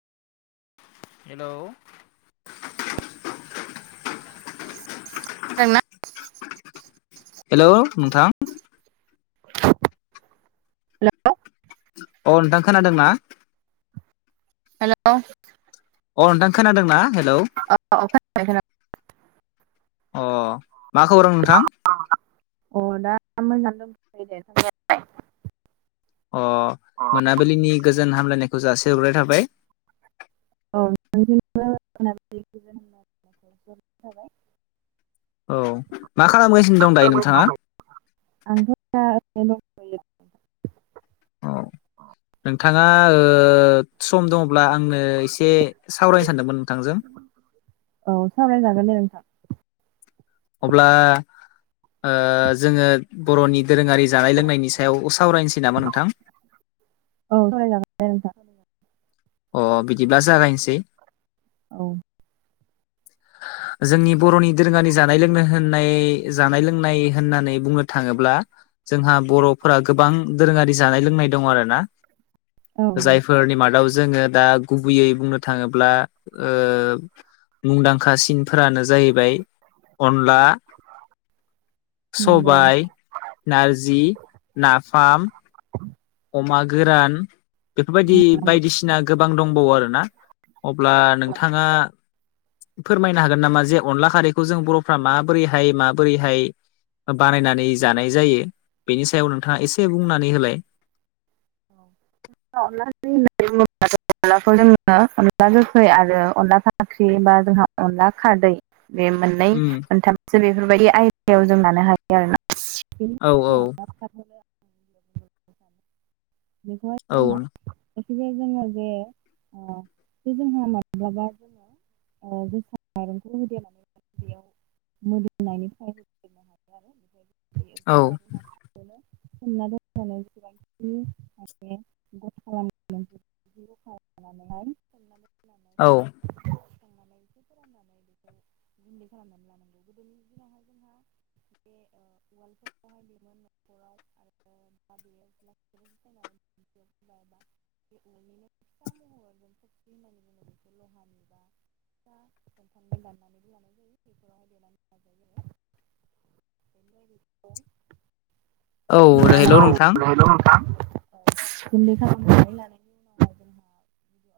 Hello [unintelligible] hello नोंथां hello अ नोंथां खोनादोंना? हेलौ अ नोंथां खोनादों ना हेलौ [unintelligible] अ मा खौरां नोंथां? अ दा मोजांनो दोंथ'यो दे [unintelligible] अ मोनाबिलिनि गोजोन हामलायनायखौ जासि हरग्रोनाय थाबाय। औ नोंथांनिसिमबो [unintelligible] औ मा खालामगासिनो दं दायो नोंथाङा? आंथ' दा ओरैनो दं। औ नोंथाङा ओ सम दङब्ला आंनो इसे सावरायनो सानदोंमोन नोंथांजों औ सावरायजागोन दे नोंथां। अब्ला ओ जोङो बर'नि दोरोङारि जानाय लोंनायनि सायाव सावरायनोसै नामा नोंथां? औ सावराय जागोन। [unintelligible] नोंथां अ बिदिब्ला जागायनिसै औ [inaudible] जोंनि बर'नि दोरोङानि जानाय लोंनो होननाय जानाय लोंनाय होननानै बुंनो थाङोब्ला जोंहा बर'फोरा गोबां दोरोङारि जानाय लोंनाय दङ आरो ना? नंगौ जायफोरनि मादाव जोङो दा गुबैयै बुंनो थाङोब्ला ओ मुंदां खा सिनफोरानो जाहैबाय अनला नंगौ सबाय नारजि नाफाम अमा गोरान बेफोरबायदि नंगौ बायदिसिना गोबां दंबावो आरोना? अब्ला नोंथाङा फोरमायनो हागोन नामा जे अनला खारैखौ जों बर'फ्रा माबोरैहाय माबोरैहाय बानायनानै जानाय जायो बेनि सायाव नोंथाङा एसे बुंनानै होलाय। [inaudible] [unintelligible] अनलाखौ जोङो अनला गोखै आरो अनला फाख्रि बा जोंहा अनला खारदै बे मोननै उम मोनथामसो बेफोरबायदि आयदायाव जों लानो हाय आरोना औ औ [unintelligible] बेखौ हाय औ [unintelligible] जोङो जे ओ जे जोंहा माब्लाबा ओ जोसा माइरंखौ होदेरनानै बेयाव [unintelligible] ओंखाम ज औ हना दनानैसेबां [unintelligible] औ फोराननानै बेखौ गुन्दै खालामनानै लानांगौ गोदोनि दिनावहाय जोंहा बे ओ उवालहाय देयोमोन नखराव आरो बेयो [unintelligible] बे अरनिनो फिसा महराव जों थखि होननानै जोङो बेखौ लहा नबा फ खन्थामबो दाननानैबो लानाय जायो बेफोरावहाय देनानै औ हेलौ होनायो नोंथां आरो [unintelligible] गन्दै खालामनानै लानाय